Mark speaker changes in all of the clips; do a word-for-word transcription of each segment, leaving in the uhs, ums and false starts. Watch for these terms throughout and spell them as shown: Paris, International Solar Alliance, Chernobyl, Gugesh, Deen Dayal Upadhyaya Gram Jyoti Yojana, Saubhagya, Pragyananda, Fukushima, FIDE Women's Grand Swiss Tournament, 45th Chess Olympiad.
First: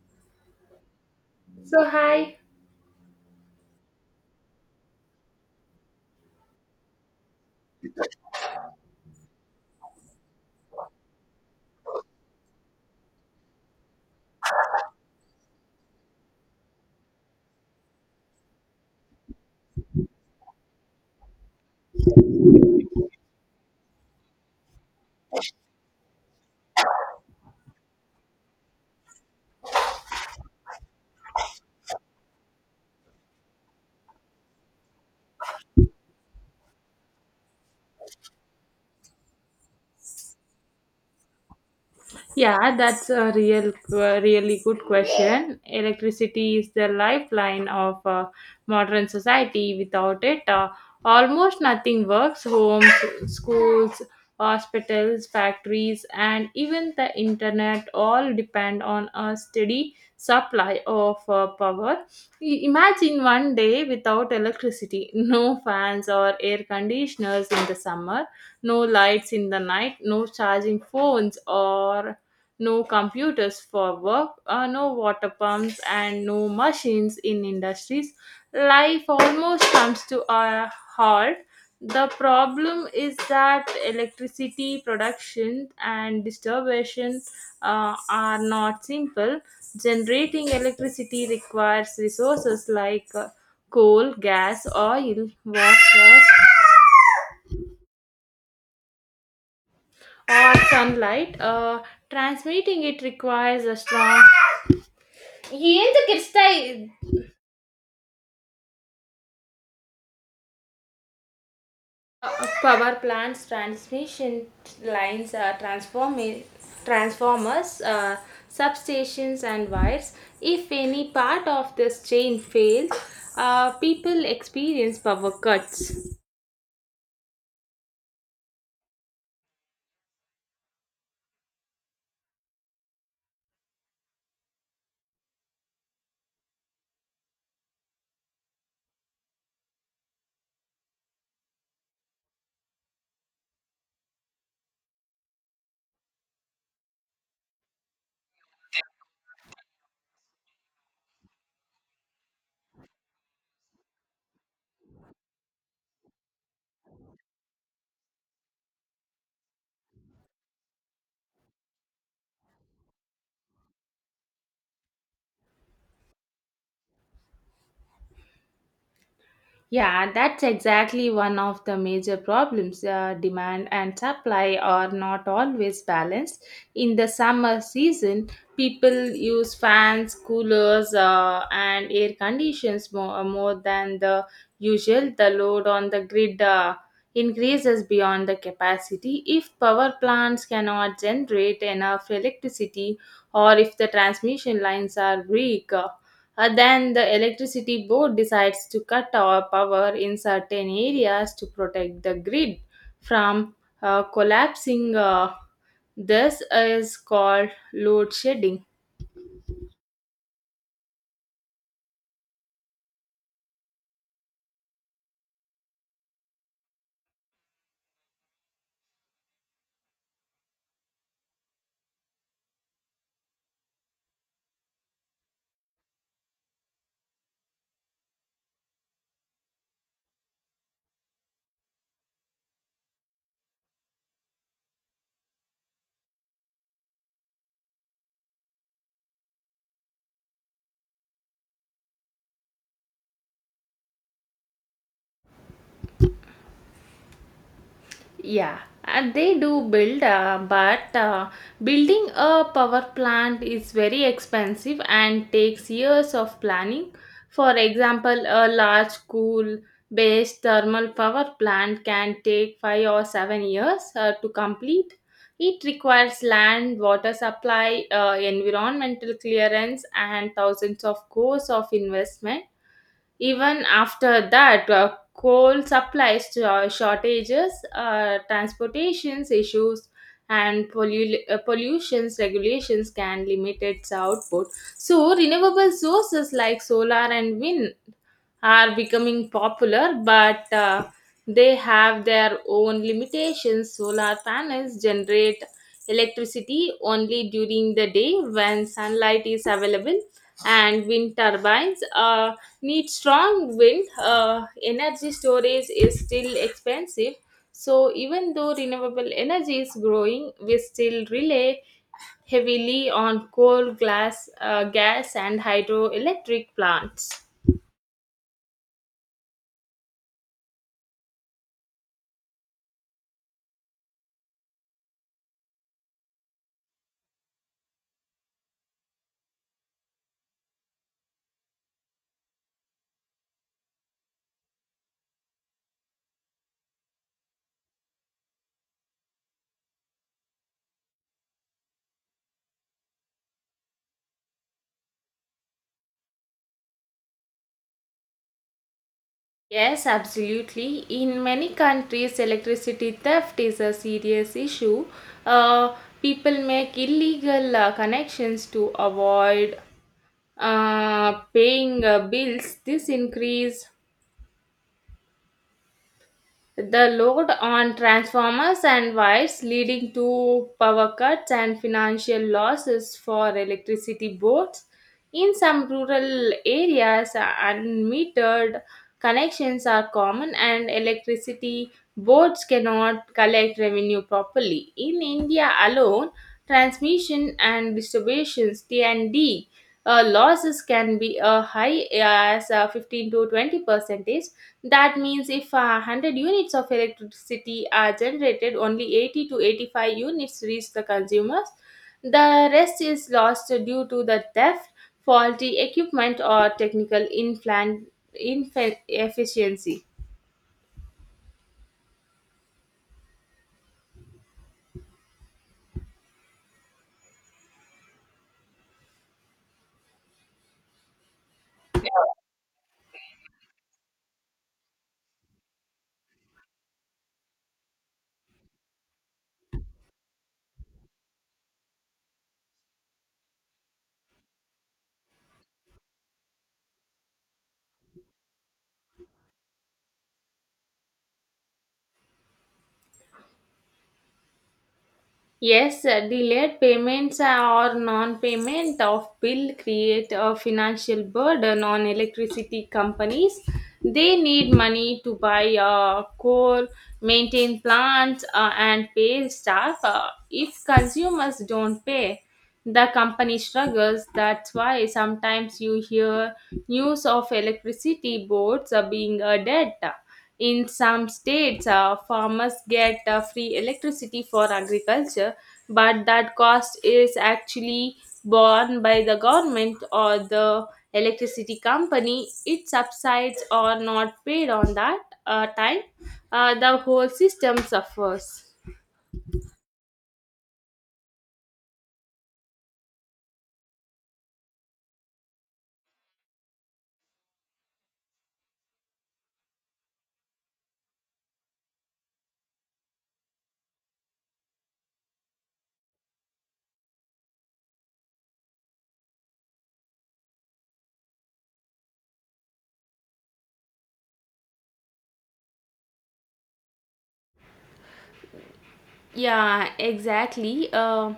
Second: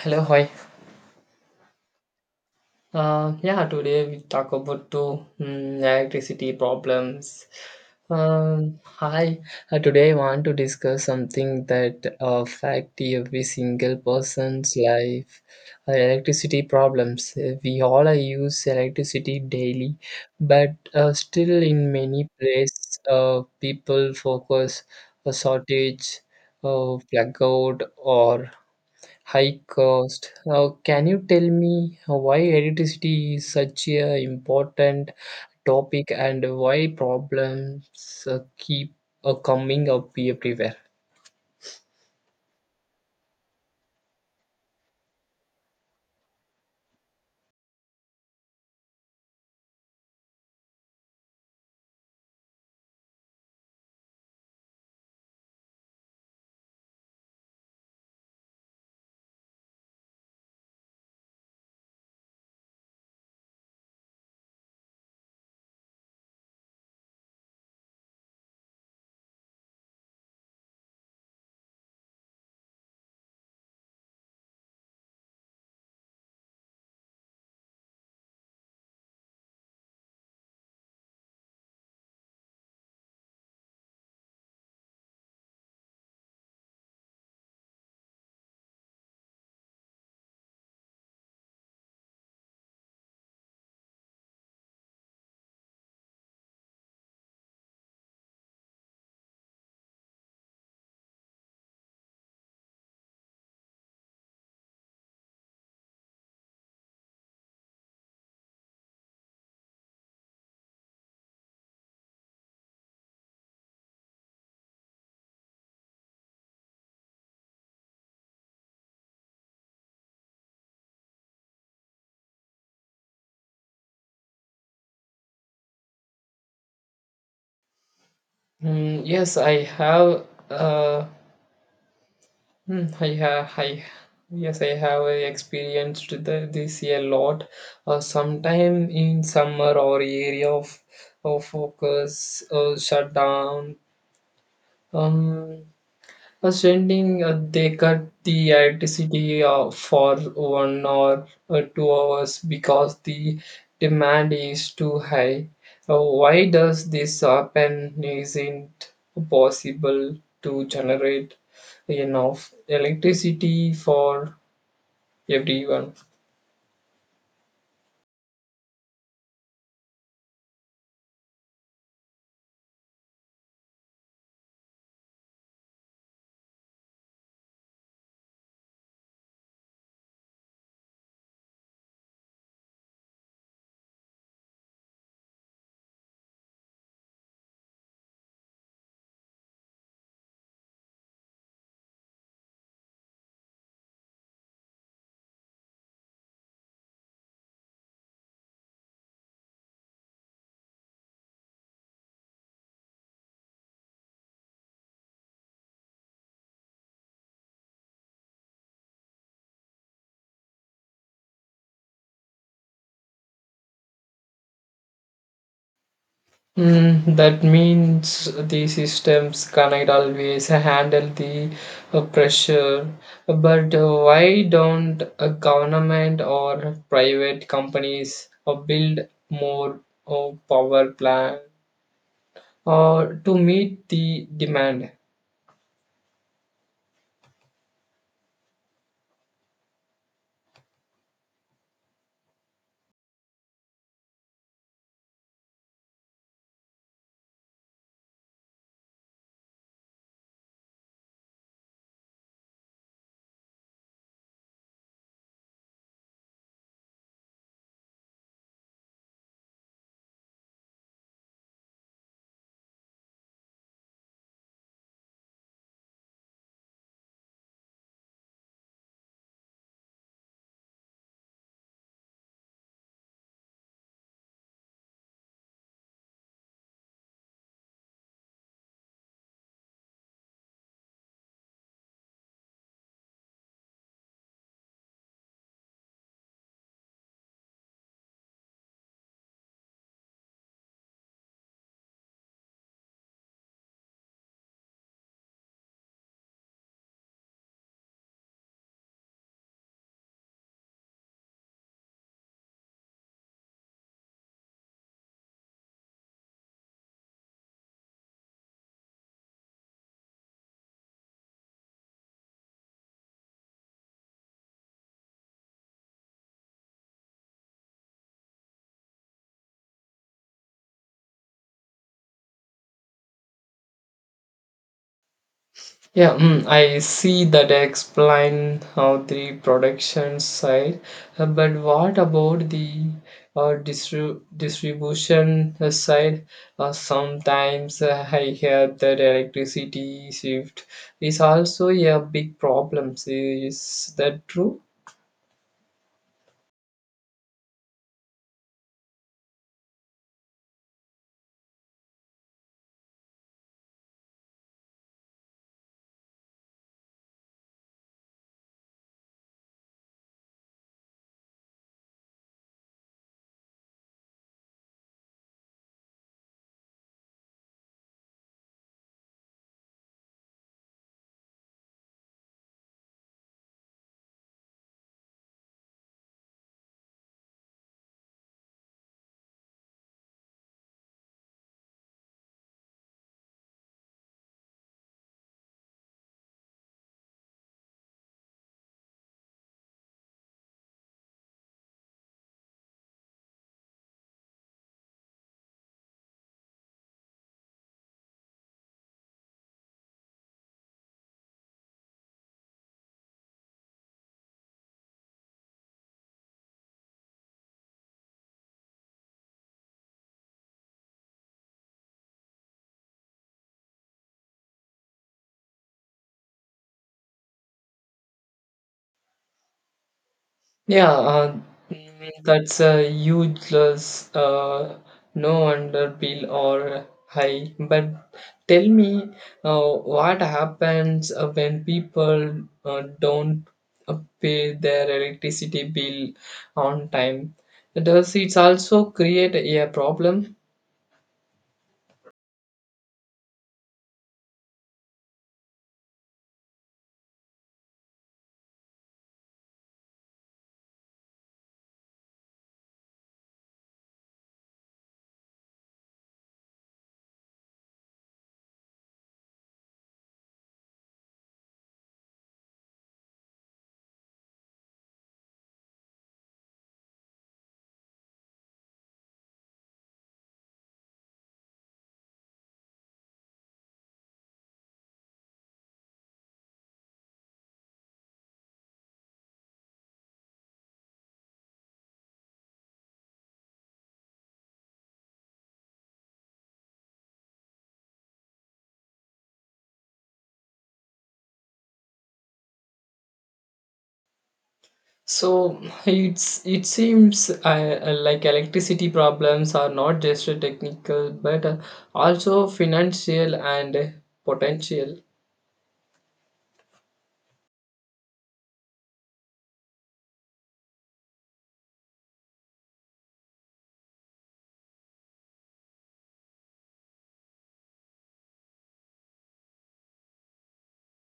Speaker 1: Hello, hi.
Speaker 2: So hi.
Speaker 1: Uh, yeah, today we talk about two mm, electricity problems. Um, hi. Uh, today I want to discuss something that affect every single person's life. Uh, electricity problems. Uh, We all uh, use electricity daily, but uh, still in many places, uh, people focus a shortage, uh, blackout, or high cost. Uh, can you tell me why electricity is such a important topic and why problems uh, keep uh, coming up everywhere?
Speaker 2: Yeah, that's a real, uh, really good question. Electricity is the lifeline of uh, modern society. Without it, uh, almost nothing works. Homes, schools, hospitals, factories, and even the internet all depend on a steady supply of uh, power. I- Imagine one day without electricity, no fans or air conditioners in the summer, no lights in the night, no charging phones or no computers for work, uh, no water pumps, and no machines in industries. Life almost comes to a halt. The problem is that electricity production and distribution uh, are not simple. Generating electricity requires resources like uh, coal, gas, oil, water, or sunlight. Uh, transmitting it requires a strong. ಏನ್ ಕಿರಿಸ್ತಾ Uh, uh, power plants, transmission lines, uh, transform- transformers, uh, substations, and wires. If any part of this chain fails, uh, people experience power cuts.
Speaker 1: Mm, yes, I have. Uh, hmm, I have. I yes, I have experienced the, this a lot. Uh, sometime in summer, our area of, of focus uh, shut down. Um, Uh, sending uh, they cut the electricity uh, for one or uh, two hours because the demand is too high. Uh, why does this happen? Isn't possible to generate enough electricity for everyone?
Speaker 2: Yeah, that's exactly one of the major problems. Uh, demand and supply are not always balanced. In the summer season, people use fans, coolers, uh, and air conditions more, more than the usual. The load on the grid uh, increases beyond the capacity. If power plants cannot generate enough electricity, or if the transmission lines are weak, uh, uh, then the electricity board decides to cut our power in certain areas to protect the grid from uh, collapsing. Uh, this is called load shedding.
Speaker 1: Mm, that means the systems cannot always handle the uh, pressure. But uh, why don't a government or private companies uh, build more uh, power plant or to meet the demand?
Speaker 2: Yeah, and they do build, uh, but uh, building a power plant is very expensive and takes years of planning. For example, a large coal based thermal power plant can take five or seven years uh, to complete. It requires land, water supply, uh, environmental clearance, and thousands of crores of investment even after that. Uh, coal supplies to our shortages, uh, transportations issues, and pollu- uh, pollutions regulations can limit its output. So, renewable sources like solar and wind are becoming popular, but uh, they have their own limitations. Solar panels generate electricity only during the day when sunlight is available, and wind turbines uh, need strong wind. Uh, energy storage is still expensive. So, even though renewable energy is growing, we still rely heavily on coal, glass, uh, gas, and hydroelectric plants.
Speaker 1: Yeah, mm, I see that explain how the production side, Uh, but what about the uh, distri- distribution uh, side? Uh, sometimes uh, I hear that electricity shift is also a big problem. Is that true?
Speaker 2: Yes, absolutely. In many countries, electricity theft is a serious issue. Uh, People make illegal uh, connections to avoid uh, paying uh, bills. This increase the load on transformers and wires leading to power cuts and financial losses for electricity boards. In some rural areas, unmetered connections are common and electricity boards cannot collect revenue properly. In India alone, transmission and distributions T and D uh, losses can be uh, high as uh, fifteen to twenty percentage. That means if uh, one hundred units of electricity are generated, only eighty to eighty-five units reach the consumers. The rest is lost due to the theft, faulty equipment, or technical inflan- inefficiency.
Speaker 1: Yeah, uh, mm, that's a huge loss. Uh, no wonder bill or high. But tell me, uh, what happens uh, when people uh, don't uh, pay their electricity bill on time? Does it also create a problem?
Speaker 2: Yes, uh, delayed payments or non-payment of bill create a financial burden on electricity companies. They need money to buy uh, coal, maintain plants, uh, and pay staff. Uh, if consumers don't pay, the company struggles. That's why sometimes you hear news of electricity boards uh, being a debt. In some states, uh, farmers get uh, free electricity for agriculture, but that cost is actually borne by the government or the electricity company. It subsides or not paid on that uh, time. Uh, the whole system suffers.
Speaker 1: So it's it seems uh, like electricity problems are not just technical, but uh, also financial and potential.
Speaker 2: Yeah, exactly. Um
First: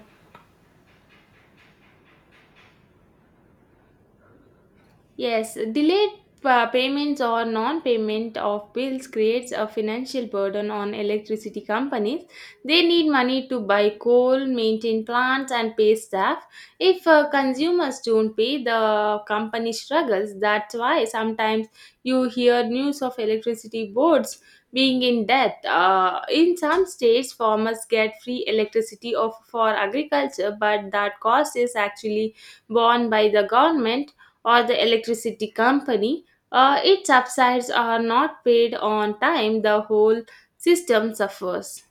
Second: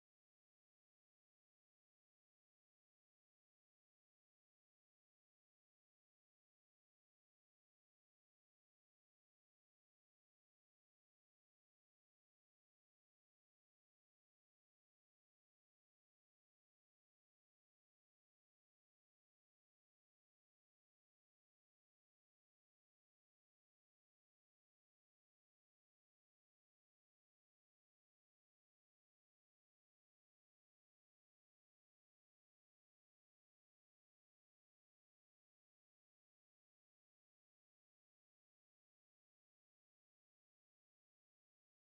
Speaker 2: Yes, delayed uh, payments or non-payment of bills creates a financial burden on electricity companies. They need money to buy coal, maintain plants, and pay staff. If uh, consumers don't pay, the company struggles. That's why sometimes you hear news of electricity boards being in debt. Uh, in some states, farmers get free electricity of, for agriculture, but that cost is actually borne by the government or the electricity company, uh, its subsides are not paid on time, the whole system suffers.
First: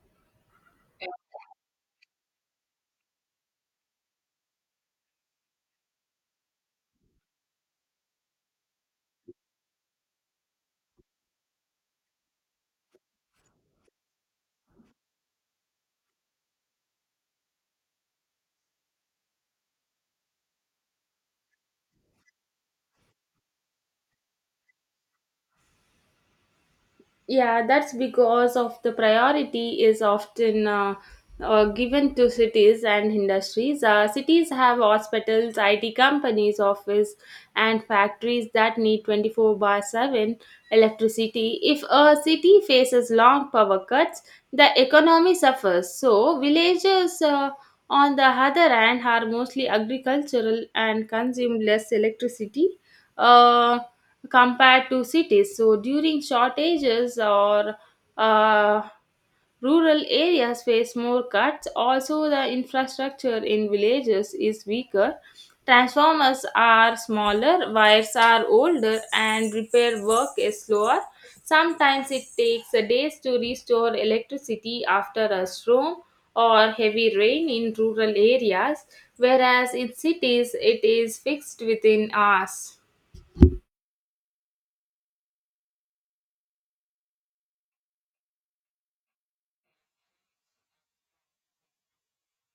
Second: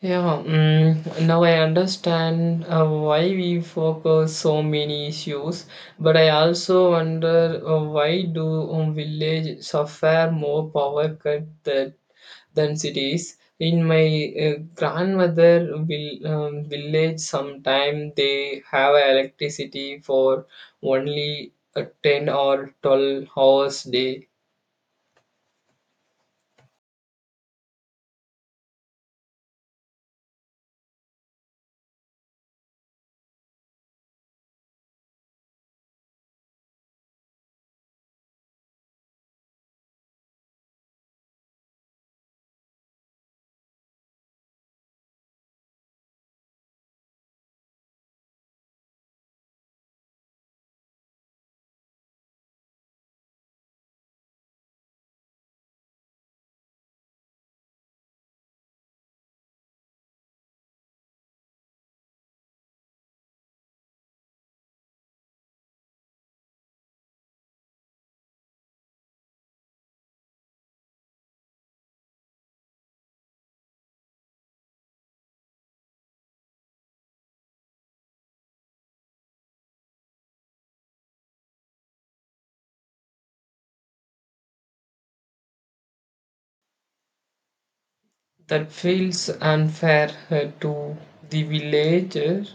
Speaker 1: Yeah, mm, Now I understand uh, why we focus so many issues, but I also wonder uh, why do um, village suffer more power cut than, than cities. In my uh, grandmother vil, um, village, sometime they have electricity for only uh, ten or twelve hours day.
Speaker 2: Yeah, that's because of the priority is often uh, uh, given to cities and industries. Uh, cities have hospitals, I T companies, office, and factories that need twenty-four by seven electricity. If a city faces long power cuts, the economy suffers. So, villages, uh, on the other hand, are mostly agricultural and consume less electricity. Uh, Compared to cities. So during shortages or uh, rural areas face more cuts. Also, the infrastructure in villages is weaker. Transformers are smaller, wires are older, and repair work is slower. Sometimes it takes a days to restore electricity after a storm or heavy rain in rural areas, whereas in cities it is fixed within hours.
Speaker 1: That feels unfair uh, to the villager.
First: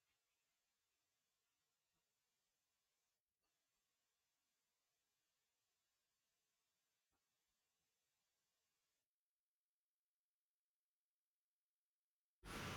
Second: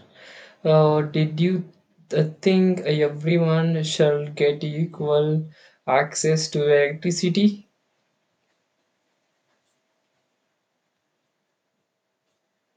Speaker 1: Uh, did you th- think everyone shall get equal access to electricity?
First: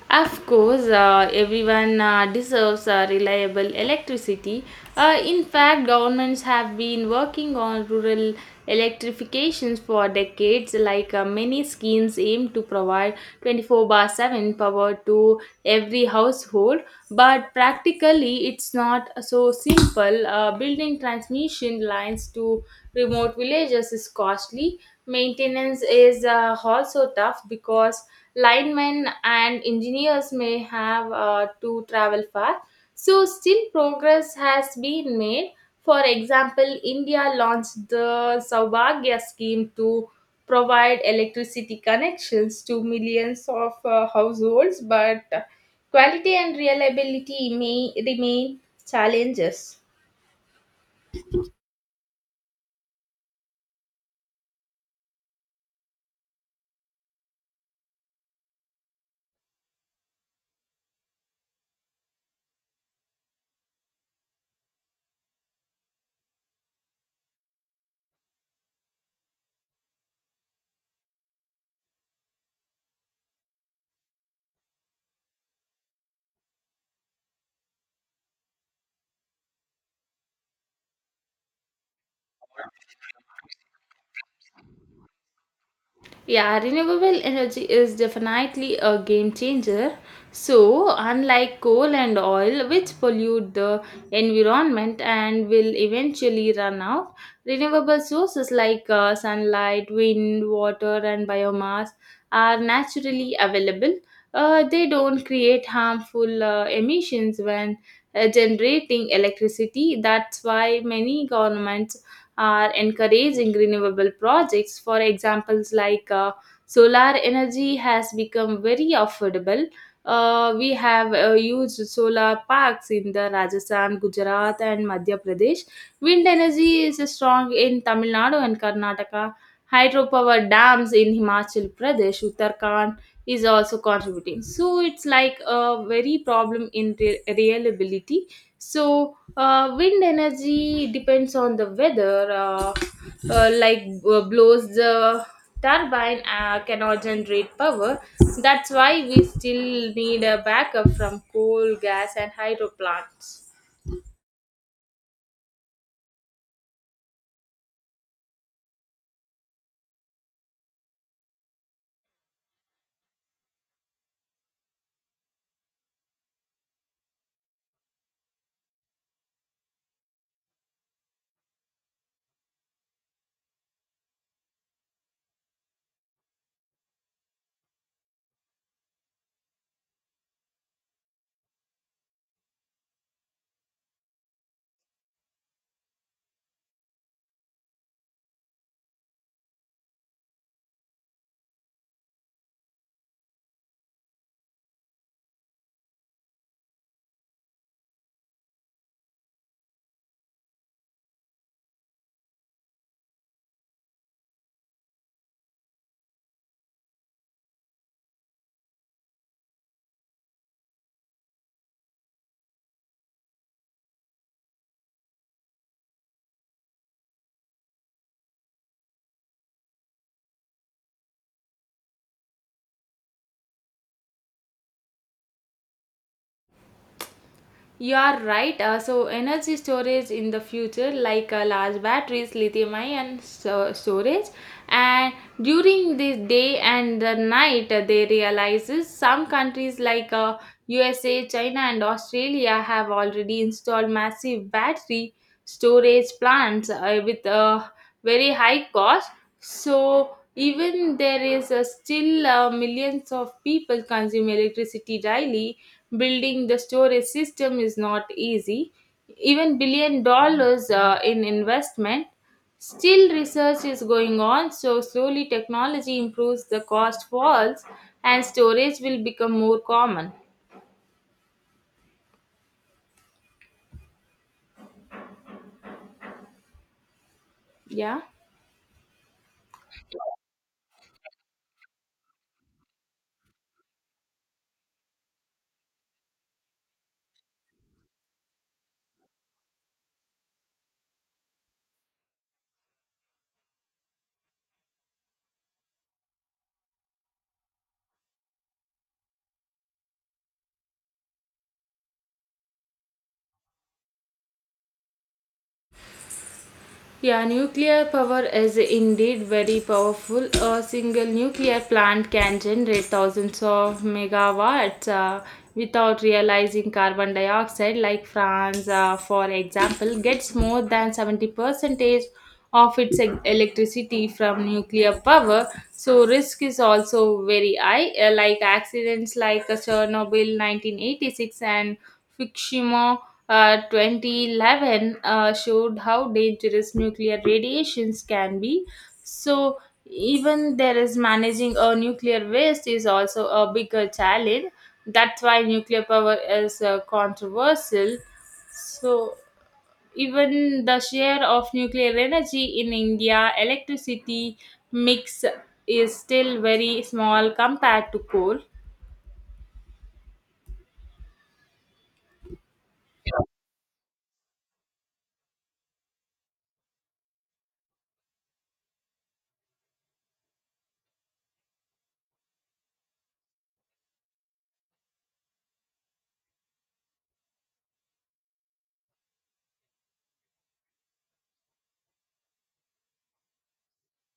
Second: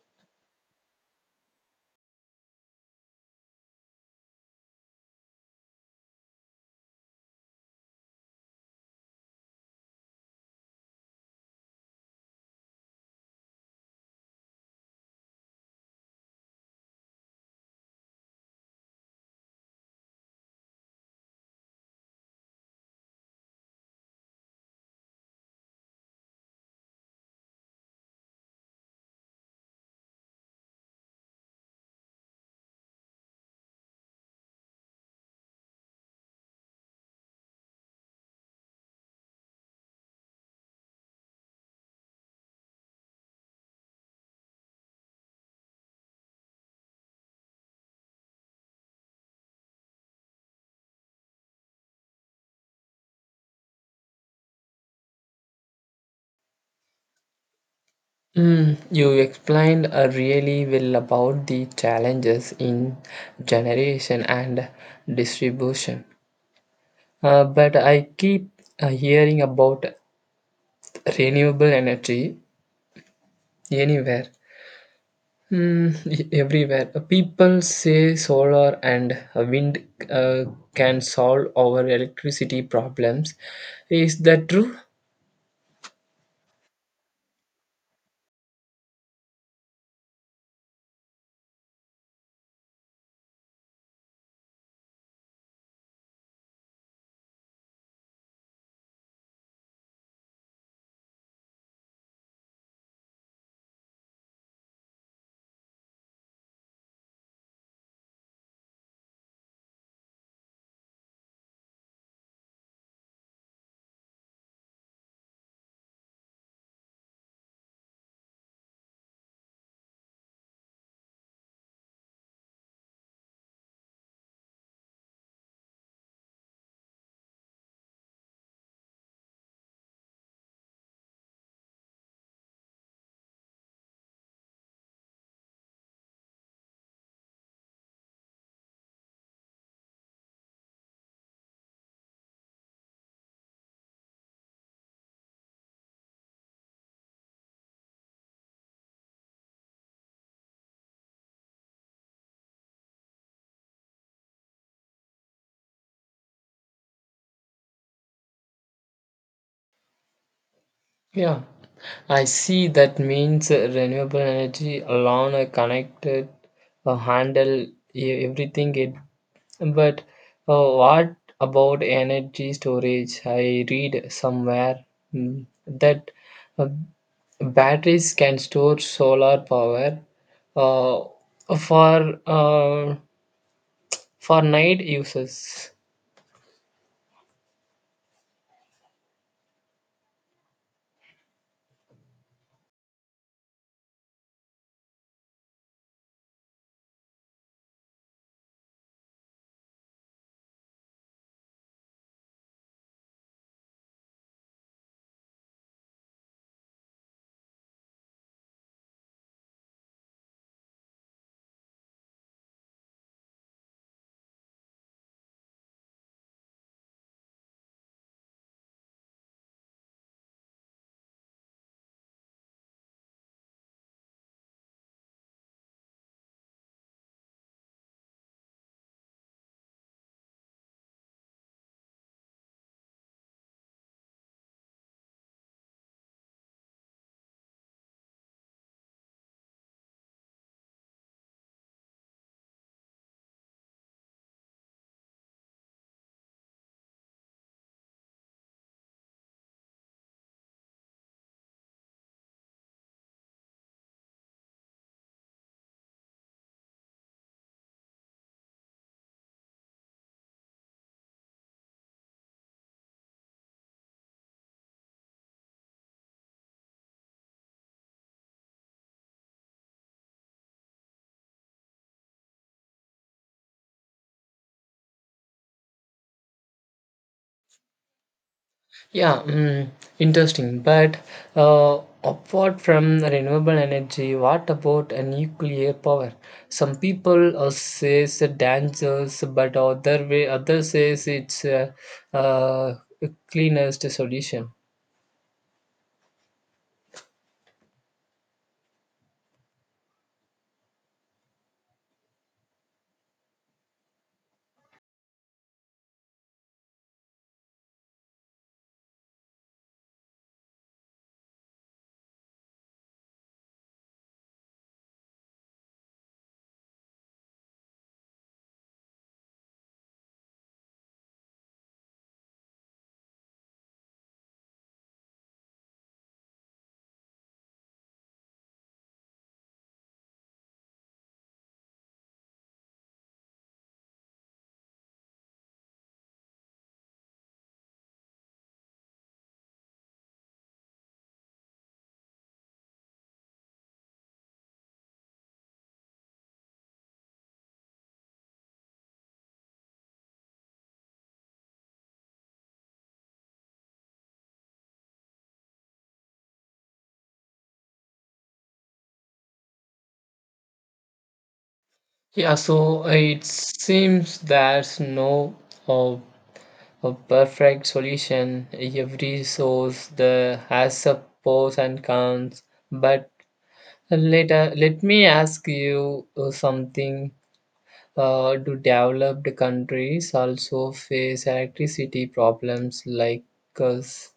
Speaker 2: Of course, uh, everyone uh, deserves uh, reliable electricity. Uh, in fact, governments have been working on rural electrifications for decades, like uh, many schemes aim to provide twenty-four bar seven power to every household. But practically, it's not so simple. Uh, building transmission lines to remote villages is costly. Maintenance is uh, also tough because linemen and engineers may have uh, to travel far. So, still progress has been made. For example, India launched the Saubhagya scheme to provide electricity connections to millions of uh, households, but quality and reliability may remain challenges.
Speaker 1: Mm, you explained uh, really well about the challenges in generation and distribution. Uh, but I keep uh, hearing about renewable energy anywhere. Hmm, e- everywhere. Uh, People say solar and uh, wind uh, can solve our electricity problems. Is that true?
Speaker 2: Yeah, renewable energy is definitely a game changer. So, unlike coal and oil, which pollute the environment and will eventually run out, renewable sources like uh, sunlight, wind, water, and biomass are naturally available. Uh, they don't create harmful uh, emissions when uh, generating electricity. That's why many governments are encouraging renewable projects. For examples, like uh, solar energy has become very affordable. Uh, we have uh, used solar parks in the Rajasthan, Gujarat, and Madhya Pradesh. Wind energy is strong in Tamil Nadu and Karnataka. Hydropower dams in Himachal Pradesh, Uttarakhand is also contributing. So it's like a very problem in re- reliability. So uh, wind energy depends on the weather, uh, uh, like uh, blows the turbine uh, cannot generate power. That's why we still need a backup from coal, gas, and hydro plants.
Speaker 1: Yeah, I see that means uh, renewable energy alone are connected uh, handle e- everything it but uh, what about energy storage? I read somewhere mm, that uh, batteries can store solar power uh, for uh, for night uses.
Speaker 2: You are right. Uh, so, energy storage in the future, like uh, large batteries, lithium ion so- storage, and during the day and the night, uh, they realizes some countries like uh, U S A, China, and Australia have already installed massive battery storage plants uh, with uh, very high cost. So even there is a still uh, millions of people consume electricity daily, building the storage system is not easy, even billion dollars uh, in investment, still research is going on, so slowly technology improves, the cost falls and storage will become more common. Yeah.
Speaker 1: Yeah, mm, Interesting. But uh, apart from renewable energy, what about uh, nuclear power? Some people uh, says the dangers, but other way, others says it's uh, uh, cleanest solution.
Speaker 2: Yeah, nuclear power is indeed very powerful. A single nuclear plant can generate thousands of megawatts uh, without realizing carbon dioxide. Like France, uh, for example, gets more than seventy percentage of its e- electricity from nuclear power. So risk is also very high. Uh, like accidents like uh, Chernobyl nineteen eighty-six and Fukushima uh, twenty eleven uh, showed how dangerous nuclear radiations can be. So, even there is managing a nuclear waste is also a bigger challenge. That's why nuclear power is uh, controversial. So, even the share of nuclear energy in India electricity mix is still very small compared to coal.
Speaker 1: Yeah, so uh, it seems there's no uh, a perfect solution. Every source the has a pros and cons. But later, let me ask you uh, something. Uh, do developed countries also face electricity problems like us?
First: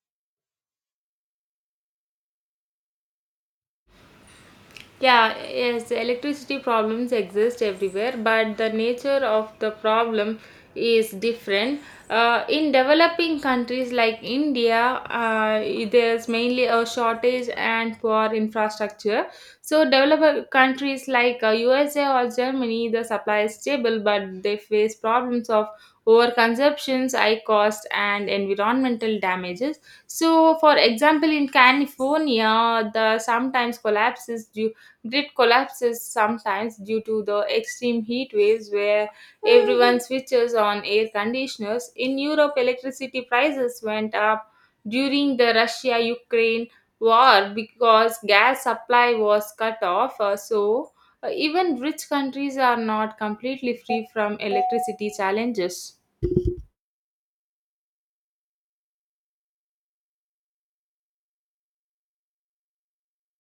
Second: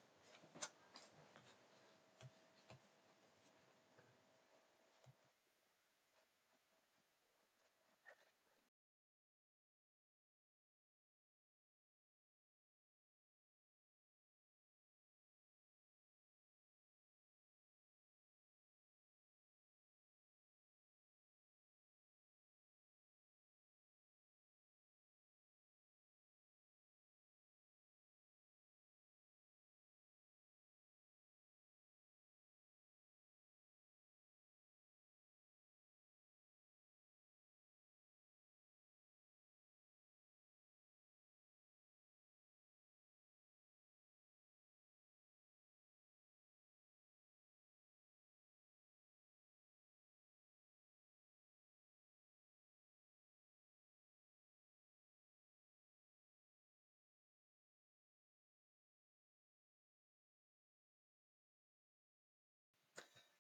Speaker 2: Yeah, yes, electricity problems exist everywhere, but the nature of the problem is different. Uh, in developing countries like India, uh, there's mainly a shortage and poor infrastructure. So, developed countries like uh, U S A or Germany, the supply is stable, but they face problems of overconsumptions, high cost, and environmental damages. So, for example, in California, the sometimes collapses due grid collapses sometimes due to the extreme heat waves where everyone switches on air conditioners. In Europe, electricity prices went up during the Russia Ukraine war because gas supply was cut off. Uh, so, uh, even rich countries are not completely free from electricity challenges.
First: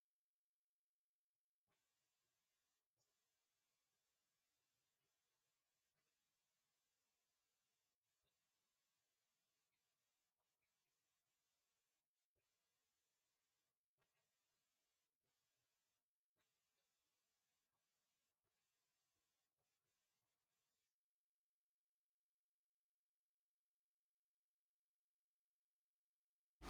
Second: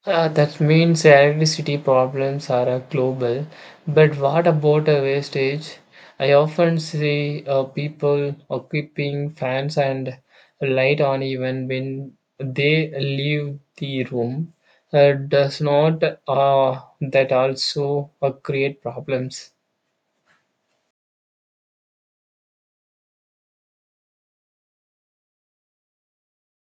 Speaker 1: Uh, that means electricity problems are uh, global. But what about uh, wastage? I often see uh, people uh, keeping fans and light on even when they leave the room. Uh, does not uh, that also uh, create problems?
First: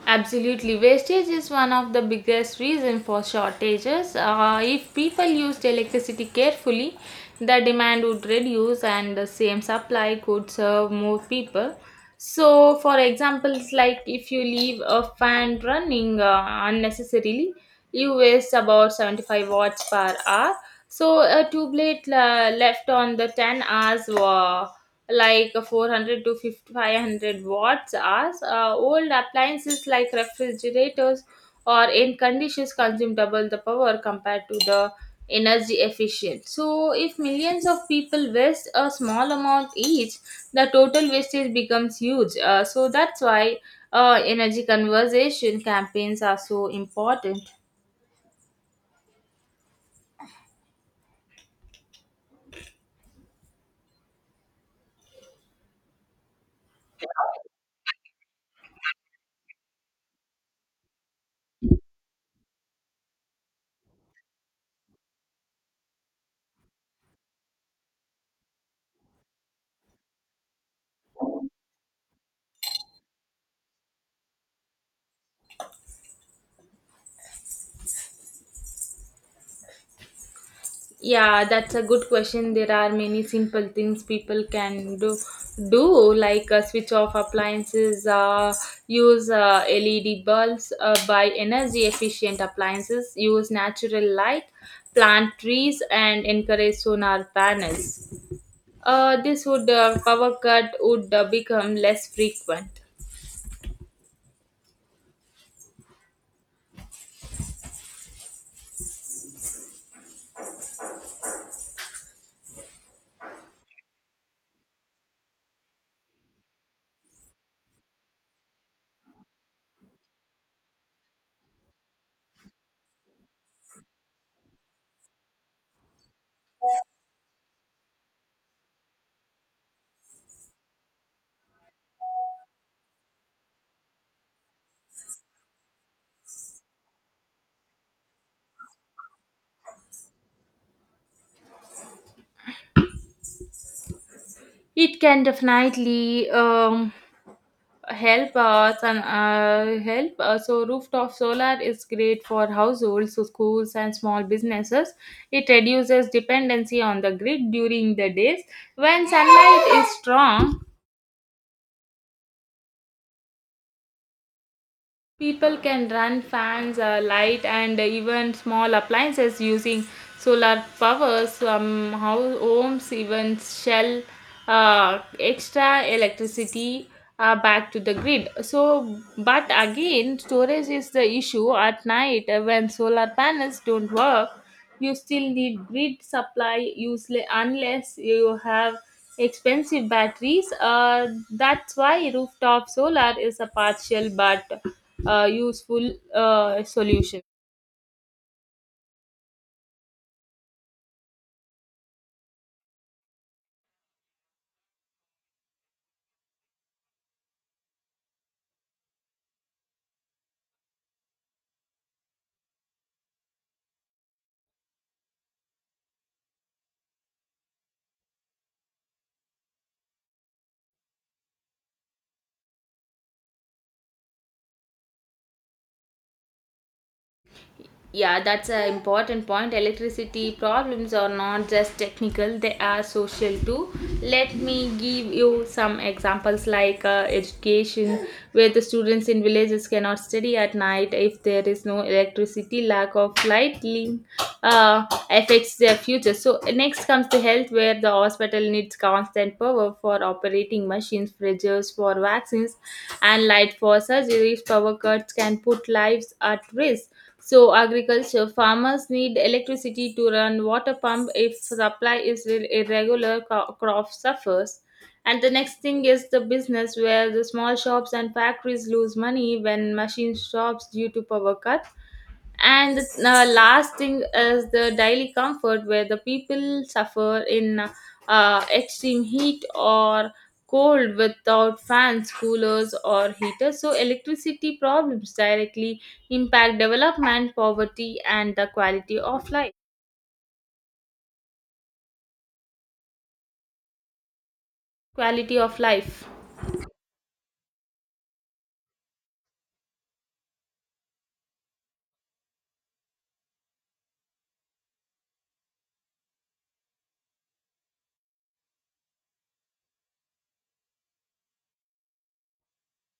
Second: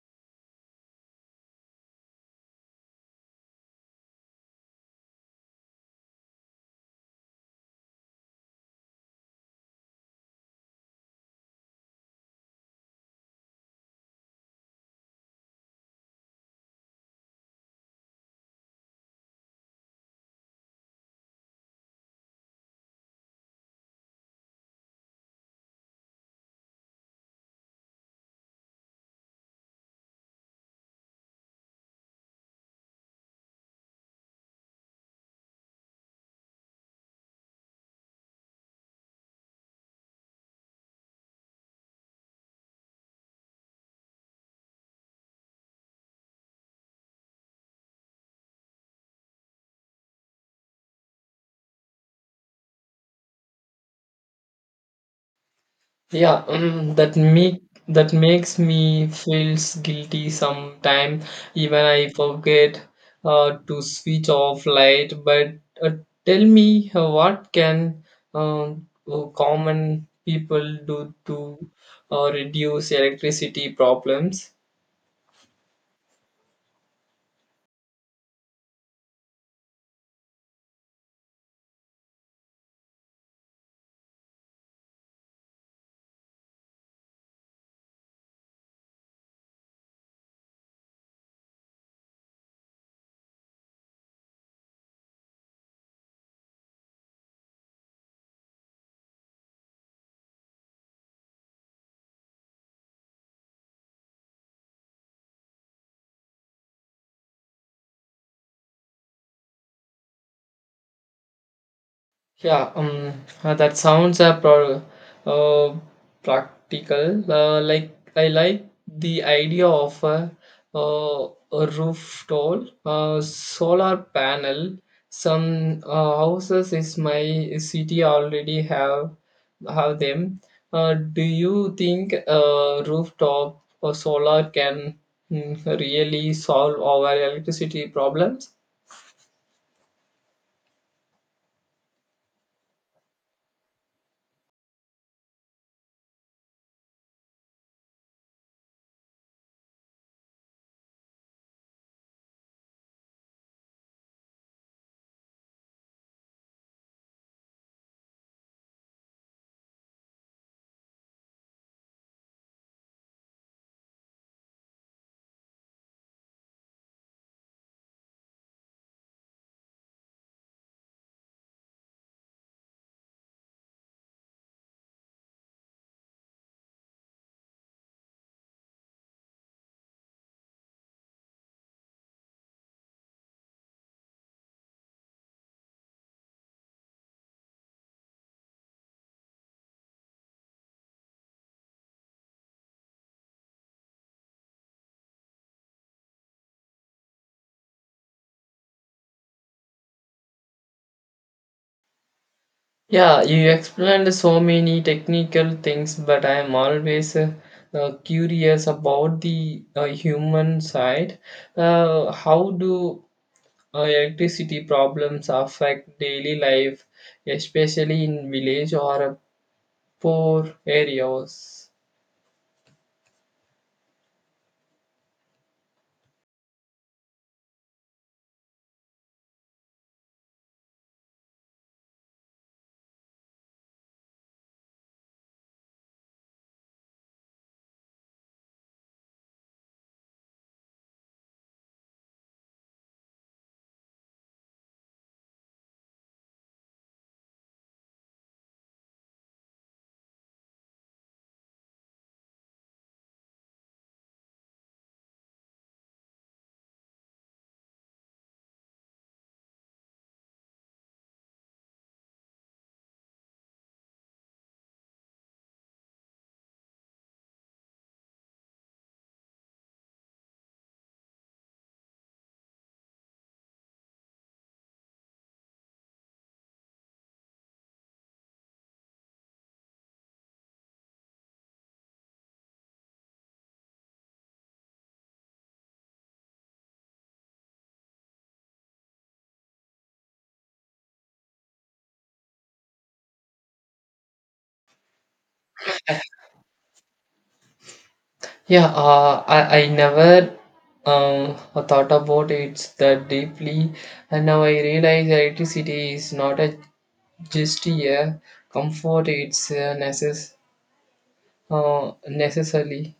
Speaker 2: Absolutely, wastage is one of the biggest reason for shortages. Uh, if people used electricity carefully, the demand would reduce and the same supply could serve more people. So, for example, it's like if you leave a fan running uh, unnecessarily, you waste about seventy-five watts per hour. So, a tube light uh, left on the ten hours uh, like four hundred to 50 500 watts hours. Uh, old appliances like refrigerators or air conditioners consume double the power compared to the energy efficient. So, if millions of people waste a small amount each, the total wastage becomes huge. Uh, so, that's why uh, energy conservation campaigns are so important.
Speaker 1: Yeah, um, that make that makes me feels guilty sometime. Even I forget uh, to switch off light. But uh, tell me, uh, what can um, uh, common people do to uh, reduce electricity problems?
Speaker 2: Yeah, that's a good question. There are many simple things people can do, do like uh, switch off appliances, uh, use uh, L E D bulbs, uh, buy energy efficient appliances, use natural light, plant trees, and encourage solar panels. Uh, this would uh, power cut would uh, become less frequent.
Speaker 1: Yeah, um, uh, that sounds a pro- uh, practical. Uh, like I like the idea of a, uh, a roof tall uh, solar panel. Some uh, houses is my city already have have them. Uh, do you think uh, rooftop or solar can mm, really solve our electricity problems?
Speaker 2: It can definitely um, help us and uh, help. Uh, so rooftop solar is great for households, so schools and small businesses. It reduces dependency on the grid during the days when sunlight is strong. People can run fans, uh, light, and even small appliances using solar power. Some hou- homes even sell uh, extra electricity uh, back to the grid. So, but again, storage is the issue at night uh, when solar panels don't work, you still need grid supply useless unless you have expensive batteries, uh, that's why rooftop solar is a partial but uh, useful uh, solution.
Speaker 1: Yeah, you explained so many technical things, but I am always uh, uh, curious about the uh, human side. Uh, how do uh, electricity problems affect daily life, especially in village or uh, poor areas?
Speaker 2: Yeah, that's an important point. Electricity problems are not just technical, they are social too. Let me give you some examples like uh, education, where the students in villages cannot study at night if there is no electricity. Lack of lighting uh, affects their future. So, next comes the health, where the hospital needs constant power for operating machines, fridges for vaccines, and light for surgeries. Power cuts can put lives at risk. So, agriculture farmers need electricity to run water pump, if supply is ir- irregular, co- crop suffers. And the next thing is the business, where the small shops and factories lose money when machines stops due to power cut. And the uh, last thing is the daily comfort, where the people suffer in uh, extreme heat or cold without fans, coolers or heaters. So electricity problems directly impact development, poverty and the quality of life quality of life
Speaker 1: Yeah, uh, I, I never um, thought about it that deeply, and now I realize electricity is not a, just a comfort, it's a necessity. Uh, necessarily.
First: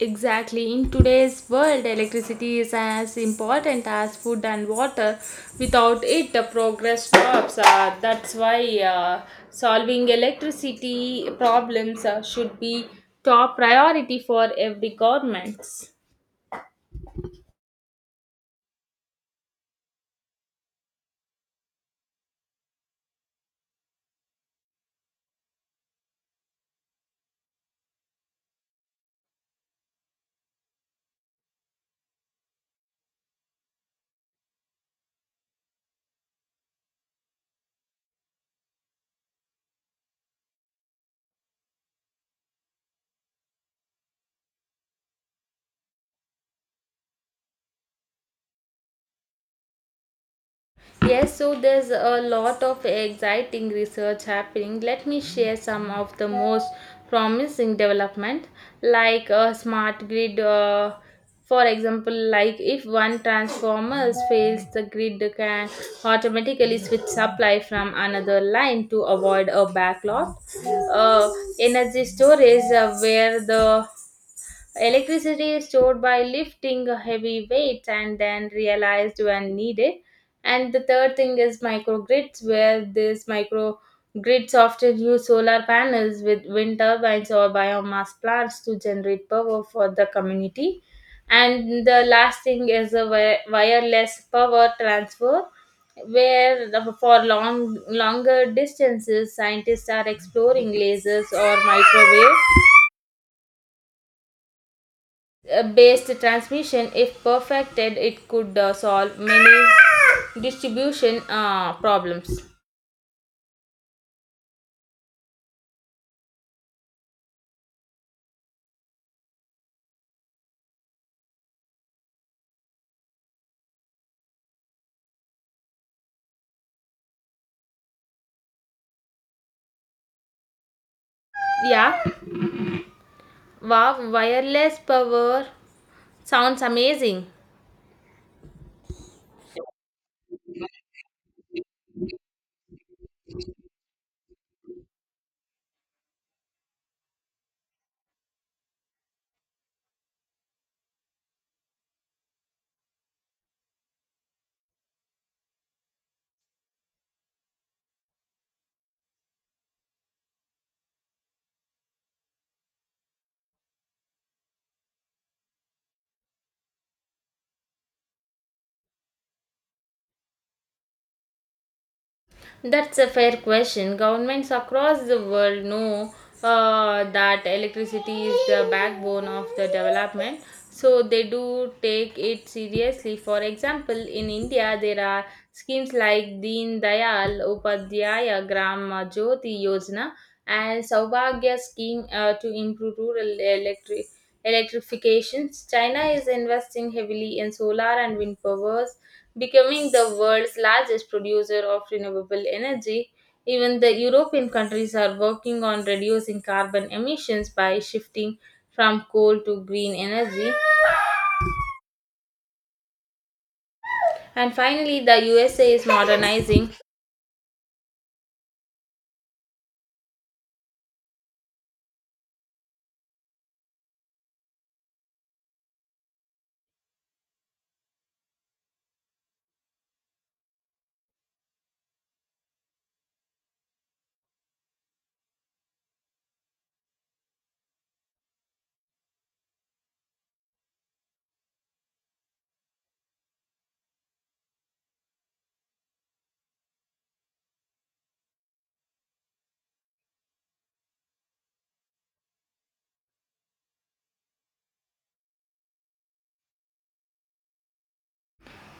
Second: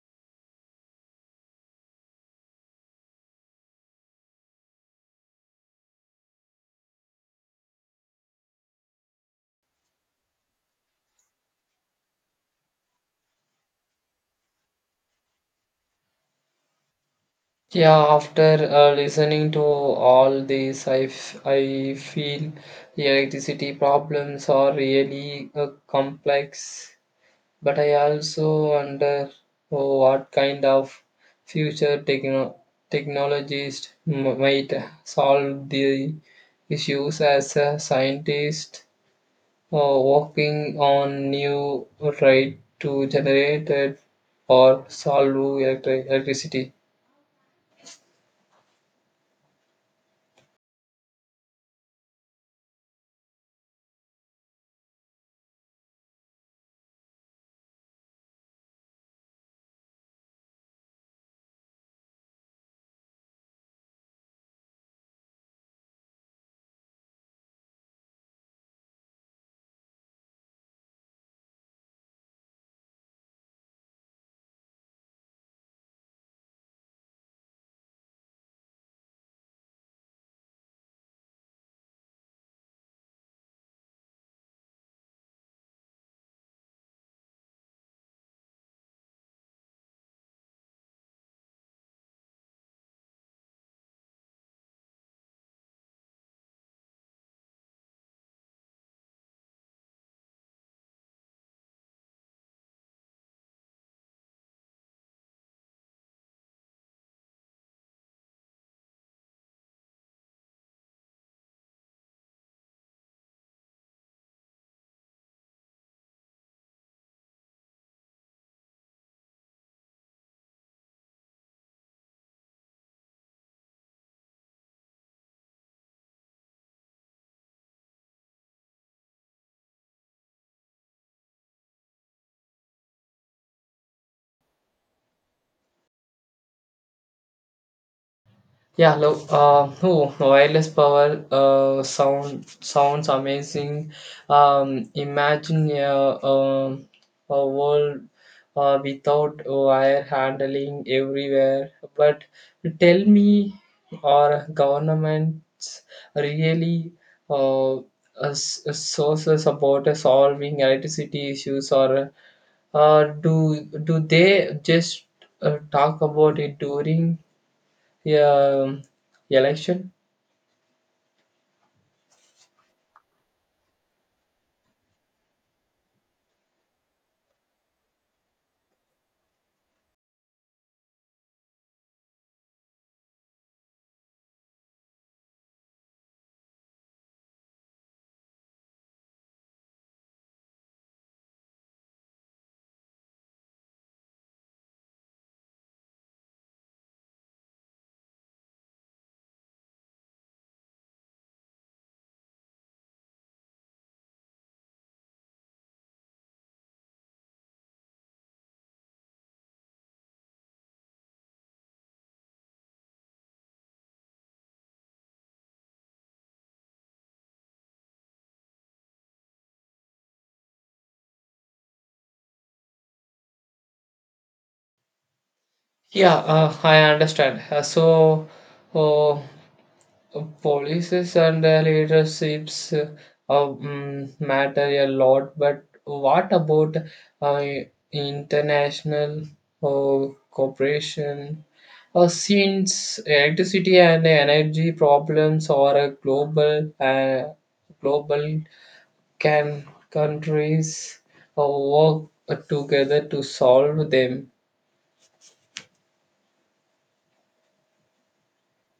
Speaker 2: Exactly. In today's world, electricity is as important as food and water. Without it, the progress stops. Uh, that's why uh, solving electricity problems uh, should be top priority for every government.
Speaker 1: Yeah, after uh, listening to all this, I, f- I feel the electricity problems are really uh, complex, but I also wonder oh, what kind of future techno- technologies m- might solve the issues as a scientist uh, working on new right to generate it or solve electric- electricity.
Speaker 2: Yes, so there's a lot of exciting research happening. Let me share some of the most promising development, like a smart grid. Uh, for example, like if one transformer fails, the grid can automatically switch supply from another line to avoid a backlog. Uh, energy storage, uh, where the electricity is stored by lifting heavy weights and then realized when needed. And the third thing is microgrids, where these microgrids often use solar panels with wind turbines or biomass plants to generate power for the community. And the last thing is a wi- wireless power transfer, where the- for long longer distances, scientists are exploring lasers or microwave uh, based transmission. If perfected, it could uh, solve many distribution uh, problems. Yeah. Wow, wireless power sounds amazing.
Speaker 1: Yeah, look, uh, oh, wireless power uh, sound sounds amazing. Um, imagine a, um a world uh, without wire handling everywhere. But tell me, our governments really uh, us- sources about solving electricity issues, or uh, do do they just uh, talk about it during? Yeah, um, Election.
Speaker 2: That's a fair question. Governments across the world know uh, that electricity is the backbone of the development, so they do take it seriously. For example, in India, there are schemes like Deen Dayal Upadhyaya Gram Jyoti Yojana and Saubhagya scheme, uh, to improve rural electric electrifications. China is investing heavily in solar and wind powers, becoming the world's largest producer of renewable energy. Even the European countries are working on reducing carbon emissions by shifting from coal to green energy. And finally, the U S A is modernizing.
Speaker 1: Yeah, uh, I understand. Uh, so, uh, policies and uh, leaderships uh, um, matter a lot, but what about uh, international uh, cooperation? Uh, since electricity and energy problems are a global, uh, global, can countries uh, work together to solve them?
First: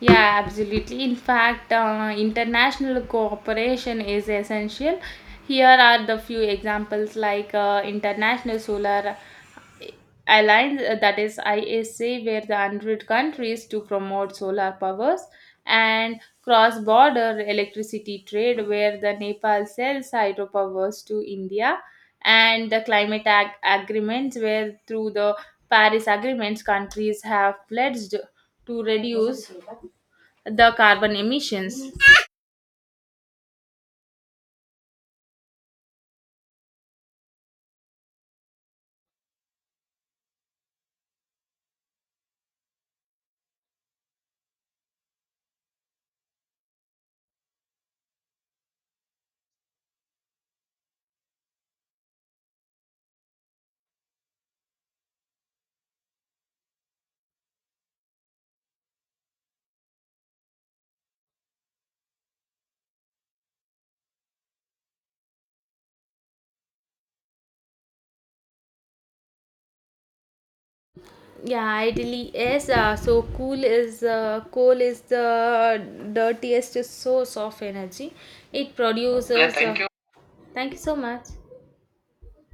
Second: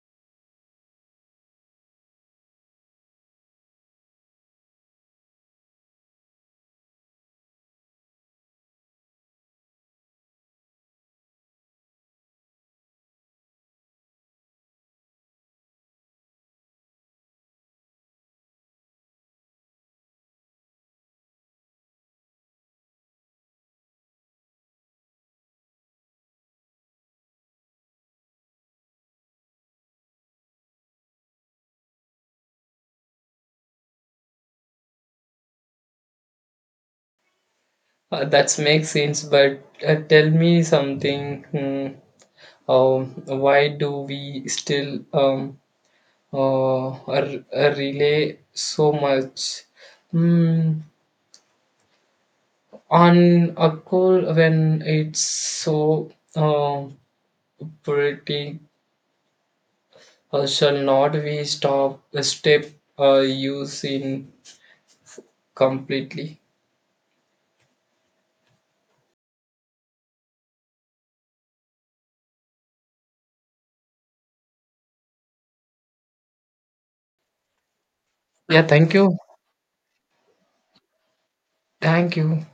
Speaker 2: Yeah, absolutely. In fact, uh, international cooperation is essential. Here are the few examples, like uh, International Solar Alliance, uh, that is I S A, where the one hundred countries to promote solar powers, and cross border electricity trade, where the Nepal sells hydropowers to India, and the climate ag- agreements, where through the Paris agreements, countries have pledged to reduce the carbon emissions.
Speaker 1: Uh, that makes sense, but uh, tell me something. hmm, um, why do we still um, uh, r- uh, relay so much mm, on a call when it's so um pretty? Uh, shall not we stop a step uh, using completely?
Speaker 2: Yeah, it really is. Uh, so cool is uh, coal is the dirtiest source of energy.
Speaker 1: Yeah,
Speaker 2: It Yeah,
Speaker 1: thank you.
Speaker 2: produces. Uh, thank uh, you. Thank you so much.
Speaker 1: Thank you.